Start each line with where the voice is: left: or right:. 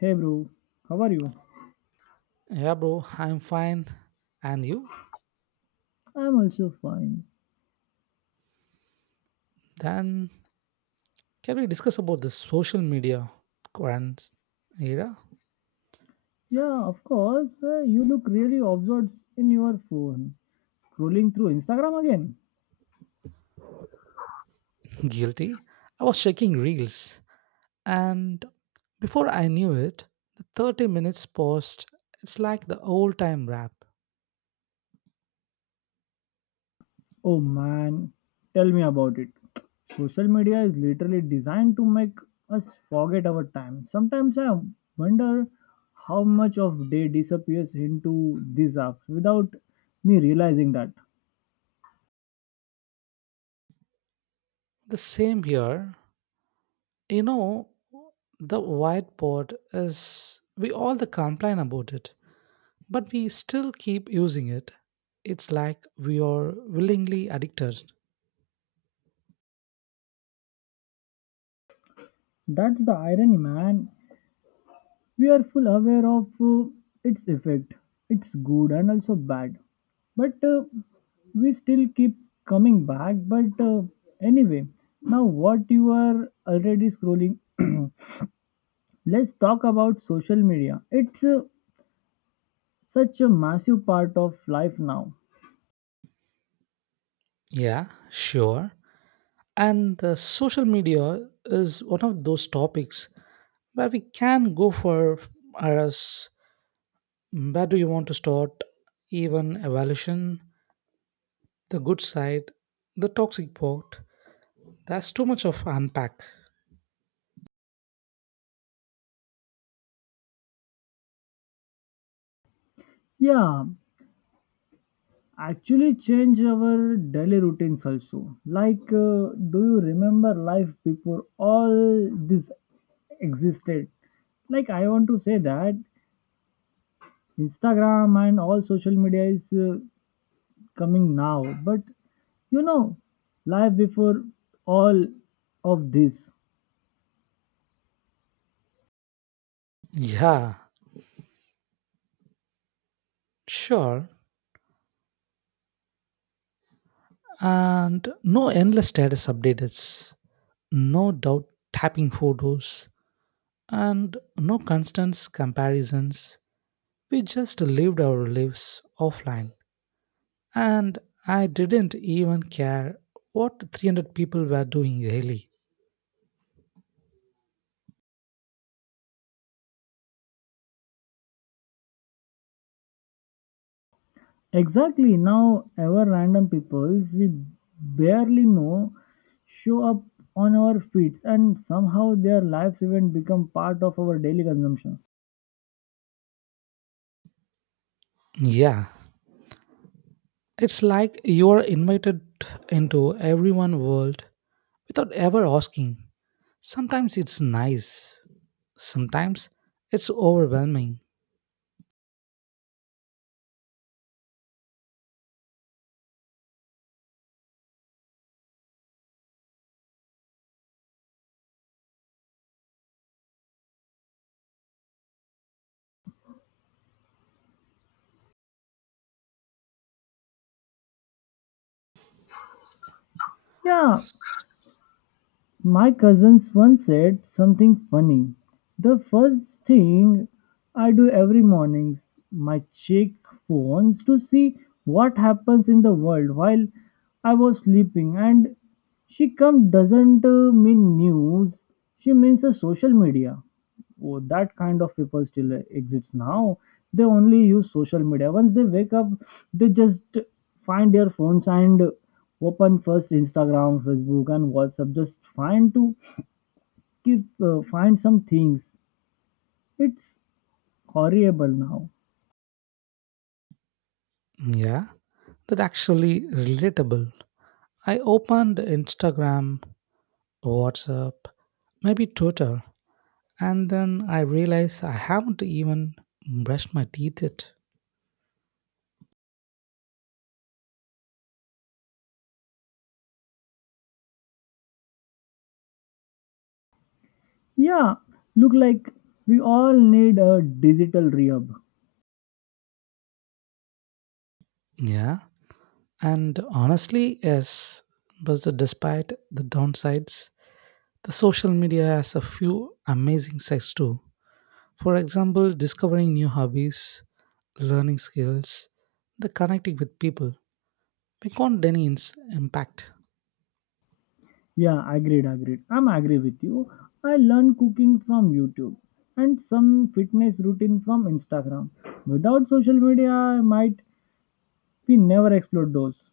left: Hey bro, how are you?
right: Yeah, bro, I'm fine. And you?
left: I'm also fine.
right: Then can we discuss about the social media current era?
left: Yeah, of course. You look really absorbed in your phone. Scrolling through Instagram again?
right: Guilty. I was checking reels, and before I knew it, the 30 minutes post. It's like the old time rap.
left: Oh man, tell me about it. Social media is literally designed to make us forget our time. Sometimes I wonder how much of day disappears into these apps without me realizing that.
right: The same here. You know, the whiteboard is. We all the complain about it, but we still keep using it. It's like we are willingly addicted.
left: That's the irony, man. We are full aware of its effect, it's good and also bad, but we still keep coming back, but anyway, now what, you are already scrolling. Let's talk about social media. It's such a massive part of life now.
right: Yeah, sure. And the social media is one of those topics where we can go for us. Where do you want to start? Even evaluation, the good side, the toxic part. That's too much of unpack.
left: Yeah, actually change our daily routines also, like uh, do you remember life before all this existed? Like, I want to say that Instagram and all social media is coming now, but you know, life before all of this.
right: Yeah, sure. And no endless status updates, no doubt tapping photos, and no constant comparisons. We just lived our lives offline and I didn't even care what 300 people were doing really.
left: Exactly, now our random peoples we barely know show up on our feeds, and somehow their lives even become part of our daily consumptions.
right: Yeah, it's like you are invited into everyone world without ever asking. Sometimes it's nice, sometimes it's overwhelming.
left: Yeah, my cousins once said something funny. The first thing I do every morning, my check phones to see what happens in the world while I was sleeping. And she come doesn't mean news. She means social media. Oh, that kind of people still exists now. They only use social media once they wake up. They just find their phones and open first Instagram, Facebook and WhatsApp, just find to keep find some things. It's horrible now.
right: Yeah, that actually relatable. I opened Instagram, WhatsApp, maybe Twitter, and then I realized I haven't even brushed my teeth yet.
left: Yeah, look like we all need a digital rehab.
right: Yeah, and honestly, yes, but despite the downsides, the social media has a few amazing sides too. For example, discovering new hobbies, learning skills, the connecting with people. We can't deny its impact.
left: Yeah, agreed, agreed. I'm agree with you. I learn cooking from YouTube and some fitness routine from Instagram. Without social media, I might we never explored those.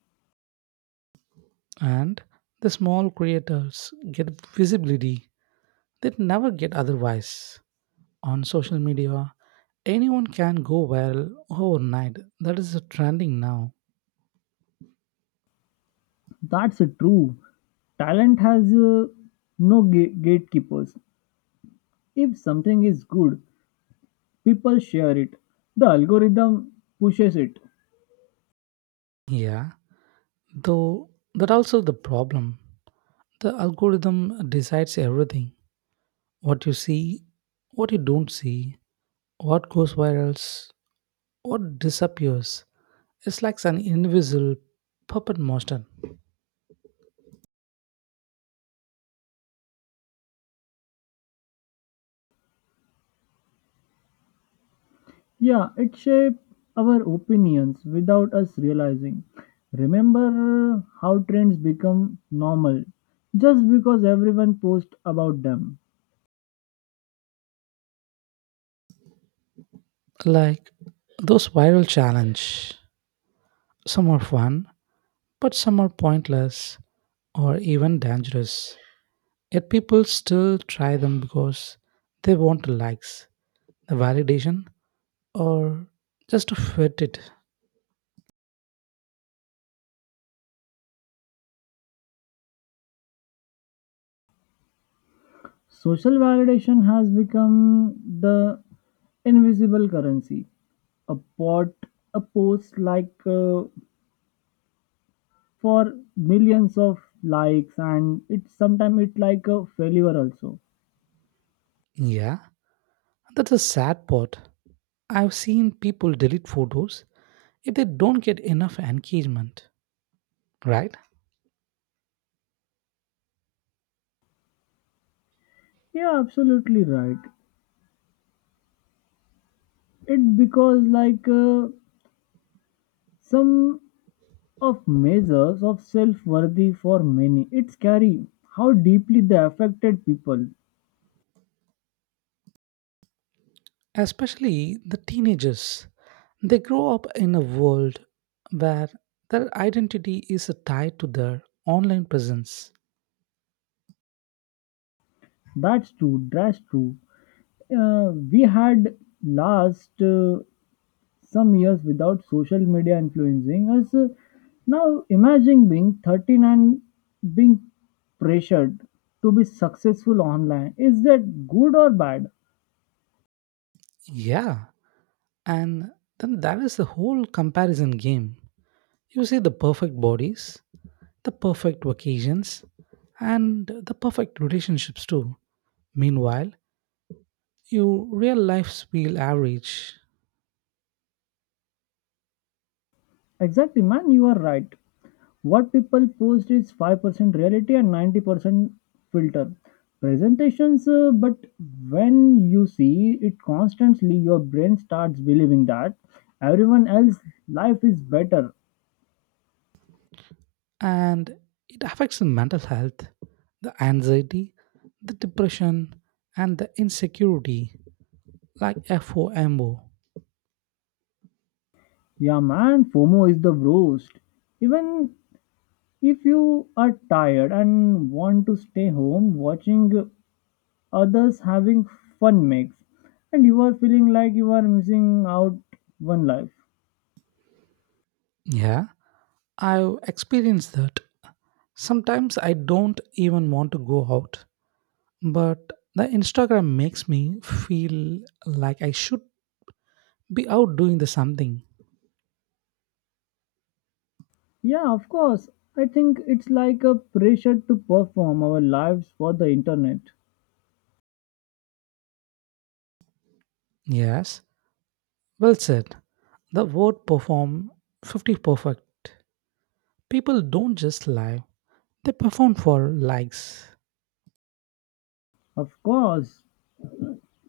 right: And the small creators get visibility they'd never get otherwise. On social media, anyone can go viral overnight. That is the trending now.
left: That's true. Talent has gatekeepers. If something is good, people share it. The algorithm pushes it.
right: Yeah. Though that also the problem. The algorithm decides everything. What you see, what you don't see, what goes viral, what disappears. It's like an invisible puppet master.
left: Yeah, it shapes our opinions without us realizing. Remember how trends become normal just because everyone posts about them.
right: Like those viral challenge. Some are fun, but some are pointless or even dangerous. Yet people still try them because they want likes, the validation, or just to fit it.
left: Social validation has become the invisible currency. A pot, a post like for millions of likes, and it's sometimes it like a failure also.
right: Yeah. That's a sad part. I've seen people delete photos if they don't get enough engagement, right?
left: Yeah, absolutely right. It because some of measures of self-worthy for many. It's scary how deeply they affected people.
right: Especially the teenagers. They grow up in a world where their identity is tied to their online presence.
left: That's true. That's true. We had last some years without social media influencing us. Now imagine being 13 and being pressured to be successful online. Is that good or bad?
right: Yeah, and then that is the whole comparison game. You see the perfect bodies, the perfect vacations, and the perfect relationships too. Meanwhile, your real lives feel average
left: Exactly, man. You are right. What people post is 5% reality and 90% filter presentations, but when you see it constantly, your brain starts believing that everyone else life is better.
right: and it affects the mental health, the anxiety, the depression, and the insecurity, like FOMO.
left: Yeah, man, FOMO is the worst. Even if you are tired and want to stay home, watching others having fun makes, and you are feeling like you are missing out one life.
right: Yeah, I've experienced that. Sometimes I don't even want to go out, but the Instagram makes me feel like I should be out doing the something.
left: Yeah, of course. I think it's like a pressure to perform our lives for the internet.
right: Yes, well said. The word perform 50 perfect. People don't just lie, they perform for likes.
left: Of course.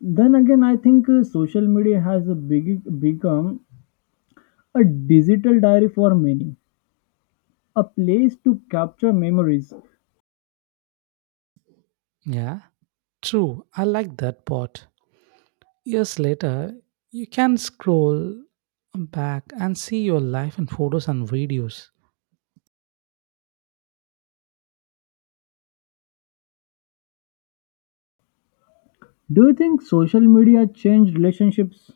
left: Then again, I think social media has a big, become a digital diary for many, a place to capture memories.
right: Yeah. True, I like that part. Years later, you can scroll back and see your life in photos and videos.
left: Do you think social media changed relationships?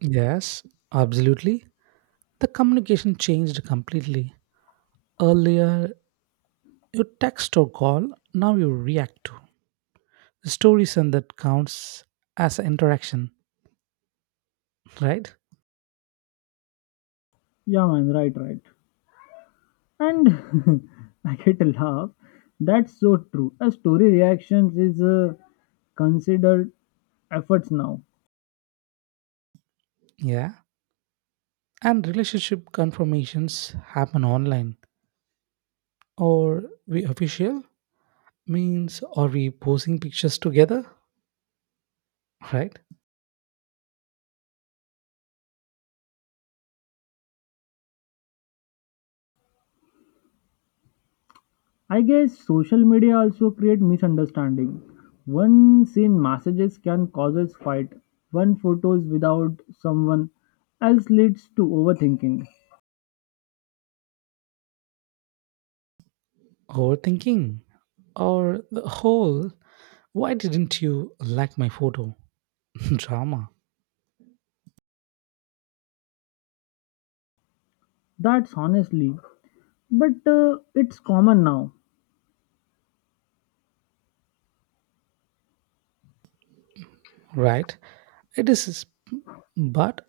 right: Yes, absolutely. The communication changed completely. Earlier, you text or call, now you react to. The stories and that counts as an interaction, right?
left: Yeah, man, right, right. And I get a laugh. That's so true. A story reactions is considered efforts now.
right: Yeah. And relationship confirmations happen online. Or we official means are we posing pictures together, right?
left: I guess social media also create misunderstanding. One seen messages can cause fight. One photos without someone else leads to overthinking.
right: Overthinking? Or the whole, why didn't you like my photo? Drama,
left: That's honestly, but it's common now.
right: right? It is, but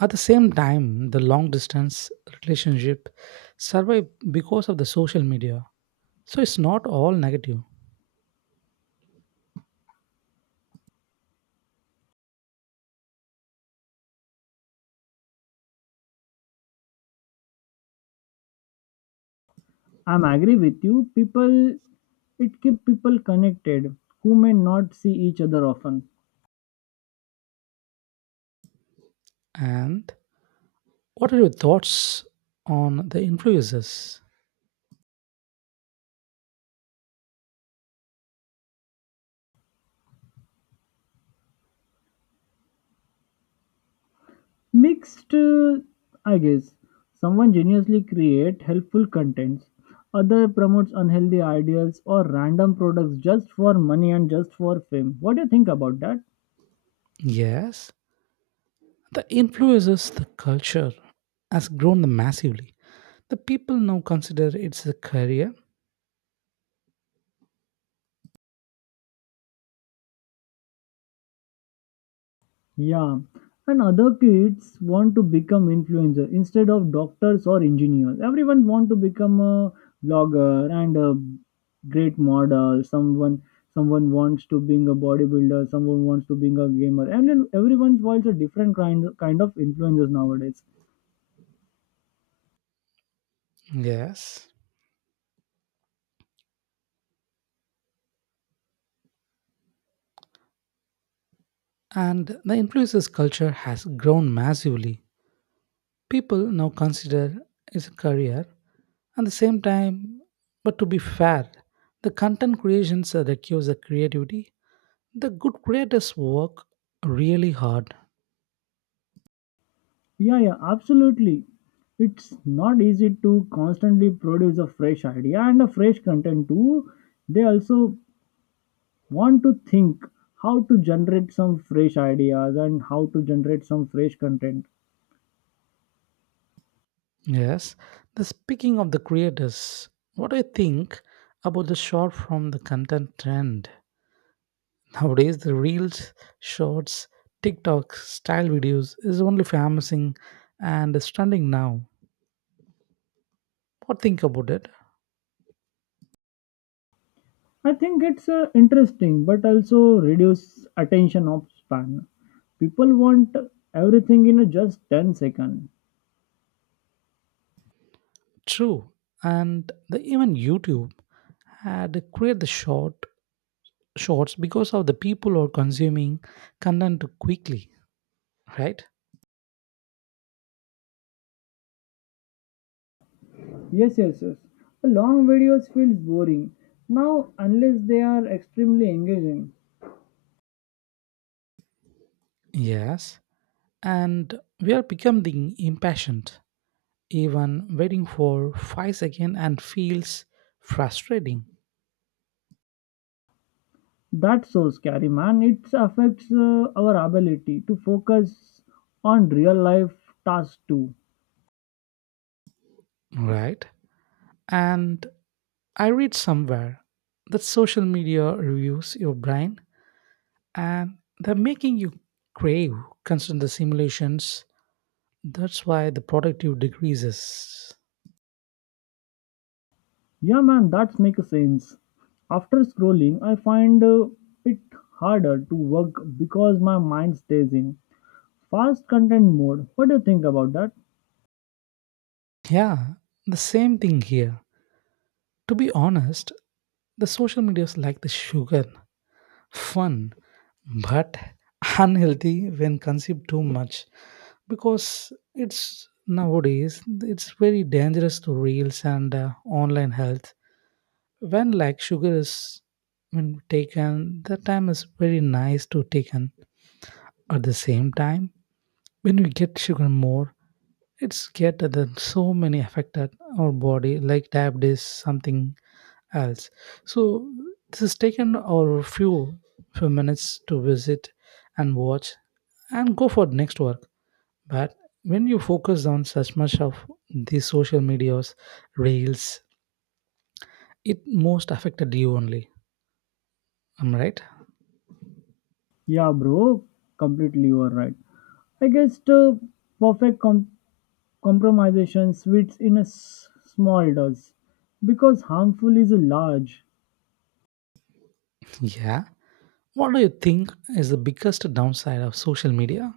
right: at the same time, the long distance relationship survive because of the social media. So it's not all negative.
left: I'm agree with you. People, it keep people connected who may not see each other often.
right: And what are your thoughts on the influences?
left: Mixed, I guess. Someone geniusly create helpful contents, other promotes unhealthy ideals or random products just for money and just for fame. What do you think about that?
right: Yes, the influences, the culture has grown massively. The people now consider it's a career.
left: Yeah. And other kids want to become influencer instead of doctors or engineers. Everyone want to become a blogger and a great model. Someone wants to being a bodybuilder, someone wants to being a gamer. And then everyone wants a different kind of influencers nowadays.
right: Yes, and the influencers culture has grown massively. People now consider it a career. At the same time, but to be fair, the content creations that requires the creativity. The good creators work really hard.
left: Yeah, yeah, absolutely. It's not easy to constantly produce a fresh idea and a fresh content too. They also want to think how to generate some fresh ideas and how to generate some fresh content.
right: Yes. The speaking of the creators, what do you think about the short from the content trend? Nowadays, the reels, shorts, TikTok style videos is only famous and is trending now. What think about it?
left: I think it's interesting but also reduce attention of span. People want everything in just 10 seconds.
right: True, and even YouTube had created the short shorts because of the people are consuming content quickly, right?
left: Yes, yes, yes. Long videos feels boring now unless they are extremely engaging.
right: Yes, and we are becoming impatient. Even waiting for 5 seconds and feels frustrating,
left: That so scary, man. It affects our ability to focus on real life tasks too.
right: right? And I read somewhere that social media reviews your brain and they're making you crave constant the simulations. That's why the productive decreases.
left: Yeah, man, that makes sense. After scrolling, I find it harder to work because my mind stays in fast content mode. What do you think about that?
right: Yeah, the same thing here. To be honest, the social media is like the sugar, fun, but unhealthy when consumed too much because it's nowadays it's very dangerous to reels and online health when like sugar is when taken the time is very nice to taken at the same time when we get sugar more. It's get that so many affected our body, like diabetes, something else. So this is taken our few minutes to visit and watch and go for next work. But when you focus on such much of these social medias, reels, it most affected you only. Am I right?
left: Yeah, bro, completely you are right. I guess the perfect compromisation sweets in a small dose because harmful is large.
right: Yeah. What do you think is the biggest downside of social media?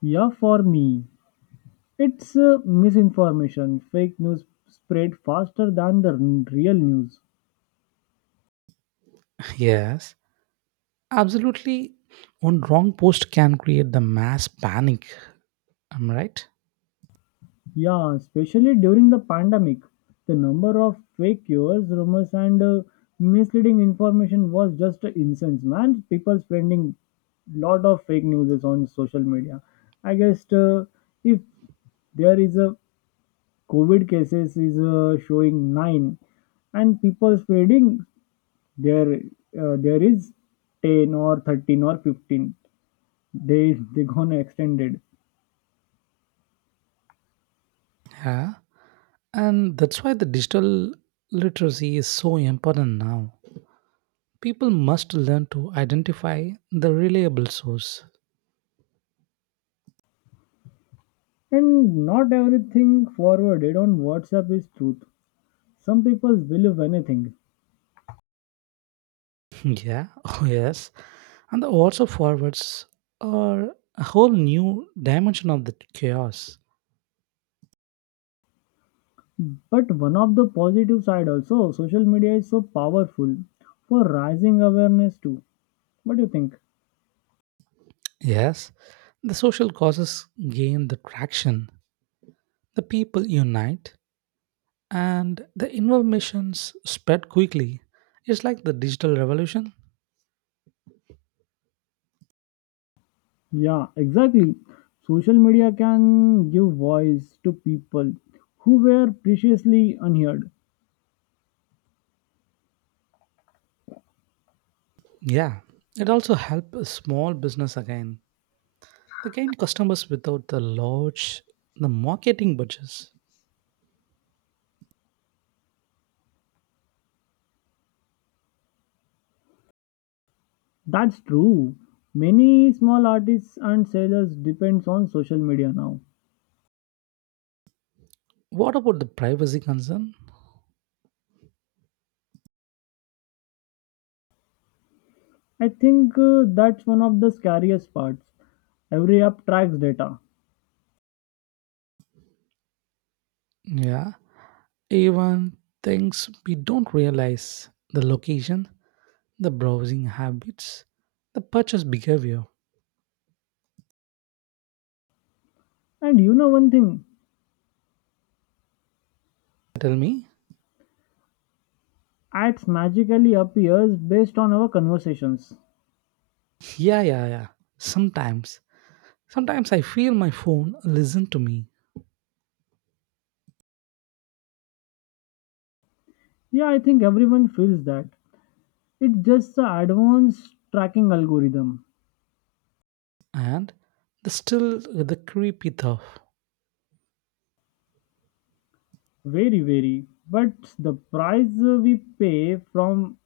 left: Yeah, for me. It's misinformation. Fake news spread faster than the real news.
right: Yes. Absolutely, one wrong post can create the mass panic. Am I right?
left: Yeah, especially during the pandemic, the number of fake cures, rumors, and misleading information was just incense. Man, people spreading lot of fake news on social media. I guess if there is a COVID cases is showing 9, and people spreading there there is 10 or 13 or 15 days they gonna extended.
right: Yeah. And that's why the digital literacy is so important now. People must learn to identify the reliable source.
left: And not everything forwarded on WhatsApp is truth. Some people believe anything.
right: Yeah, oh yes. And the also forwards are a whole new dimension of the chaos.
left: But one of the positive side also, social media is so powerful for rising awareness too. What do you think?
right: Yes, the social causes gain the traction. The people unite and the information's spread quickly. It's like the digital revolution.
left: Yeah, exactly, social media can give voice to people who were previously unheard.
right: Yeah, it also helps small business again. They gain customers without the large, the marketing budgets.
left: That's true, many small artists and sellers depends on social media now.
right: What about the privacy concern?
left: I think that's one of the scariest parts. Every app tracks data.
right: Yeah, even things we don't realize the location, the browsing habits, the purchase behavior.
left: And you know one thing,
right: Tell me?
left: ads magically appears based on our conversations.
right: Yeah, yeah, yeah. Sometimes, sometimes I feel my phone listen to me
left: Yeah, I think everyone feels that. It's just a advanced tracking algorithm.
right: and the still the creepy tough.
left: Very, very. But the price we pay from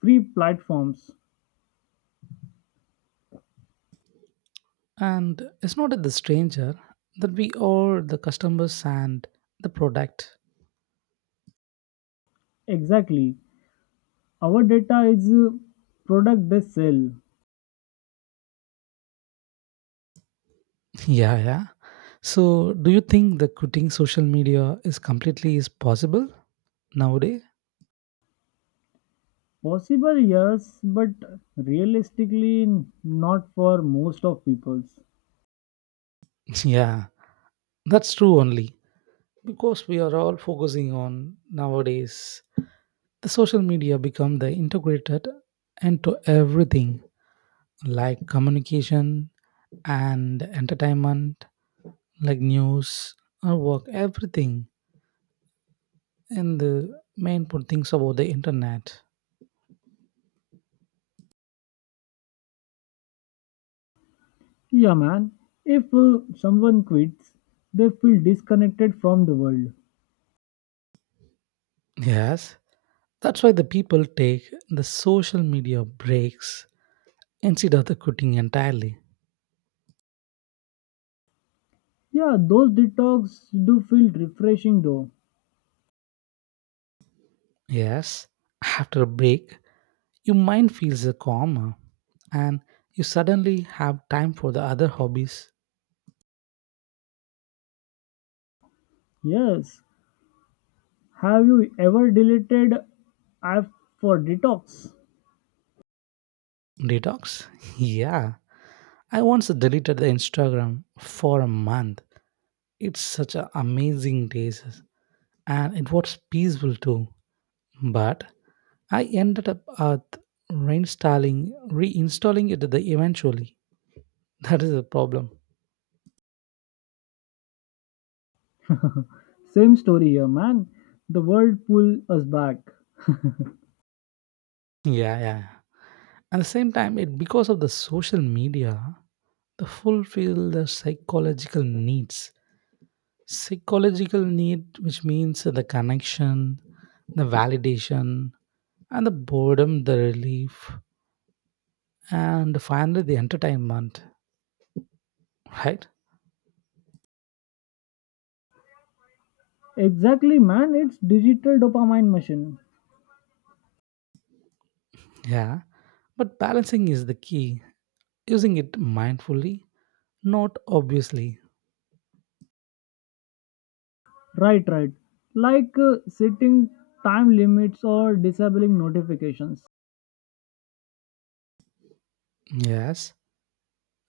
left: free platforms.
right: And it's not at the stranger that we are the customers and the product.
left: Exactly. Our data is product they sell.
right: Yeah, yeah. So, do you think the quitting social media is completely is possible nowadays?
left: Possible, yes, but realistically, not for most of peoples.
right: Yeah, that's true only because we are all focusing on nowadays. The social media become the integrated into everything like communication and entertainment like news our work everything and the main important things about the internet.
left: Yeah, man. If someone quits, they feel disconnected from the world.
right: Yes, that's why the people take the social media breaks instead of the quitting entirely.
left: Yeah, those detox do feel refreshing though.
right: Yes, after a break your mind feels calmer and you suddenly have time for the other hobbies.
left: Yes. Have you ever deleted app for detox?
right: Detox? Yeah, I once deleted the Instagram for a month. It's such an amazing days and it was peaceful too, but I ended up at reinstalling it eventually. That is the problem.
left: Same story here, man. The world pull us back.
right: Yeah, yeah, yeah. At the same time, it because of the social media, the fulfill the psychological needs. Psychological need, which means the connection, the validation, and the boredom, the relief, and finally the entertainment. Right?
left: Exactly, man. It's digital dopamine machine.
right: Yeah. But balancing is the key. Using it mindfully, not obviously.
left: Right, right. Like setting time limits or disabling notifications.
right: Yes.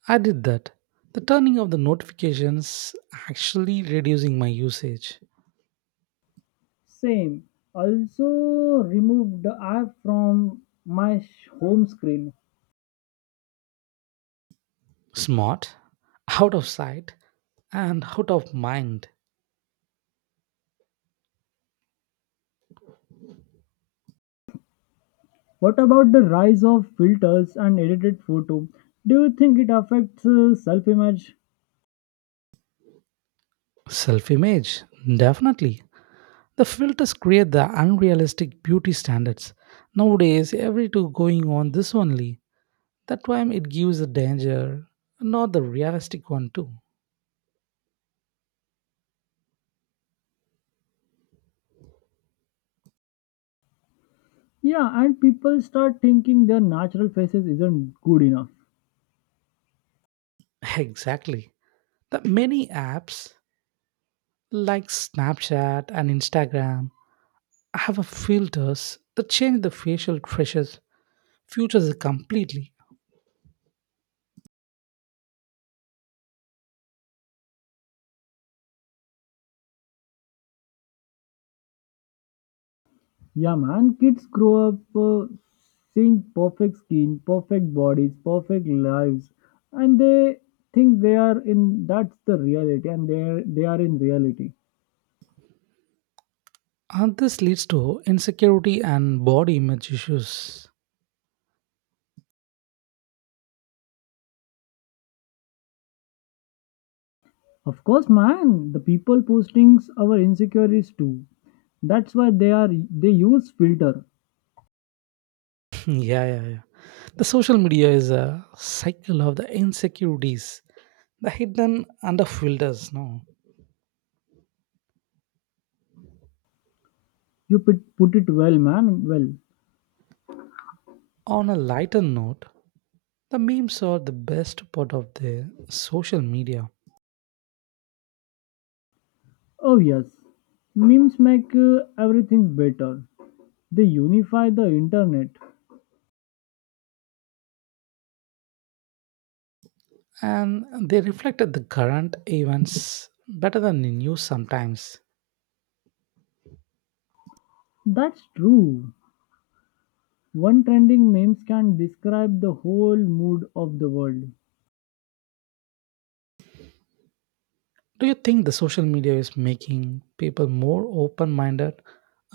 right: I did that. The turning of the notifications actually reducing my usage.
left: Same. Also removed the app from my home screen.
right: Smart, out of sight, and out of mind.
left: What about the rise of filters and edited photo? Do you think it affects self-image?
right: Self image, definitely. The filters create the unrealistic beauty standards. Nowadays, every two going on this only. That time it gives the danger, not the realistic one too.
left: Yeah, and people start thinking their natural faces isn't good enough.
right: Exactly. The many apps like Snapchat and Instagram have a filters that change the facial features completely.
left: Yeah, man, kids grow up seeing perfect skin, perfect bodies, perfect lives, and they think they are in that's the reality, and they are in reality.
right: And this leads to insecurity and body image issues.
left: Of course, man, the people postings our insecurities too. That's why they are they use filter.
right: Yeah, yeah, yeah, the social media is a cycle of the insecurities the hidden under filters no.
left: You put it well, man. Well,
right: On a lighter note, the memes are the best part of the social media
left: oh yes, memes make everything better. They unify the internet.
right: and they reflected the current events better than the news sometimes.
left: That's true. One trending memes can describe the whole mood of the world.
right: Do you think the social media is making people more open minded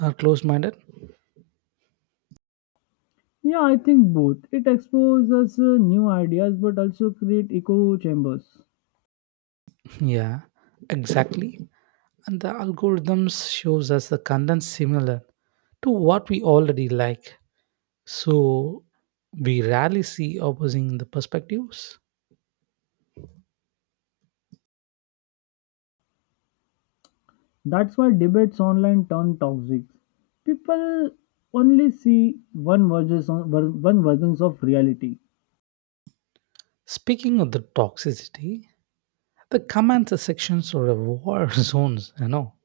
right: or closed minded?
left: Yeah, I think both. It exposes new ideas but also create echo chambers.
right: Yeah, exactly. And the algorithms shows us the content similar to what we already like. So we rarely see opposing the perspectives.
left: That's why debates online turn toxic. People only see one versions of reality.
right: Speaking of the toxicity, the comment sections are a war zones, you know.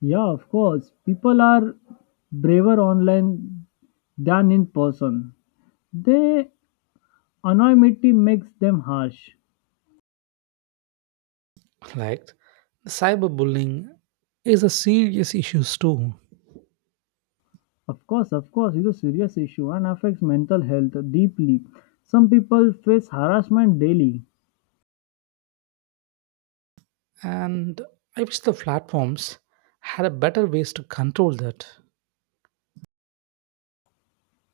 left: Yeah, of course. People are braver online than in person. Their anonymity makes them harsh.
right: Like the cyberbullying is a serious issue too.
left: Of course, it's a serious issue and affects mental health deeply. Some people face harassment daily.
right: And I wish the platforms had a better ways to control that.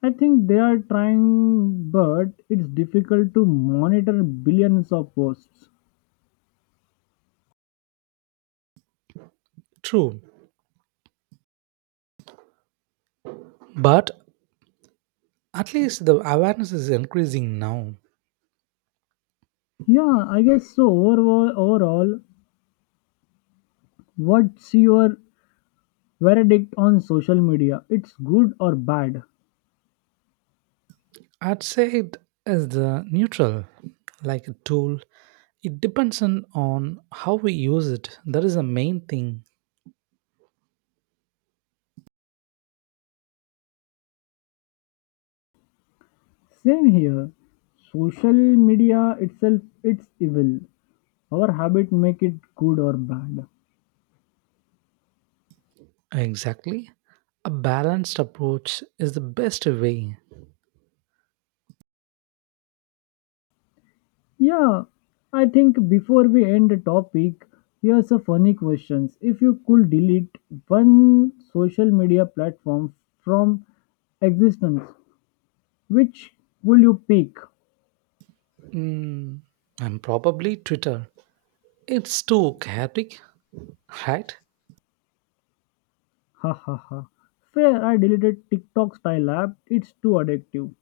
left: I think they are trying, but it's difficult to monitor billions of posts.
right: True, but at least the awareness is increasing now.
left: Yeah, I guess so. Overall, overall, what's your verdict on social media? It's good or bad?
right: I'd say it is the neutral, like a tool. It depends on how we use it. That is the main thing.
left: Same here. Social media itself, it's evil. Our habit make it good or bad.
right: Exactly. A balanced approach is the best way.
left: Yeah, I think before we end the topic, here's a funny question. If you could delete one social media platform from existence, which will you pick?
right: Mm, and probably Twitter. It's too chaotic, right?
left: Ha ha ha. Fair, I deleted TikTok style app. It's too addictive.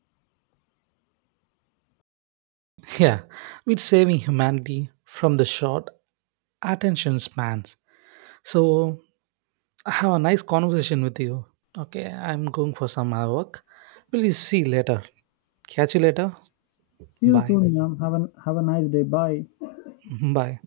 right: Yeah, with saving humanity from the short attention spans. So I have a nice conversation with you. Okay, I'm going for some other work. Please see you later. Catch you later.
left: See you
right: Bye.
left: soon, ma'am. Have a nice day. Bye.
right: Bye.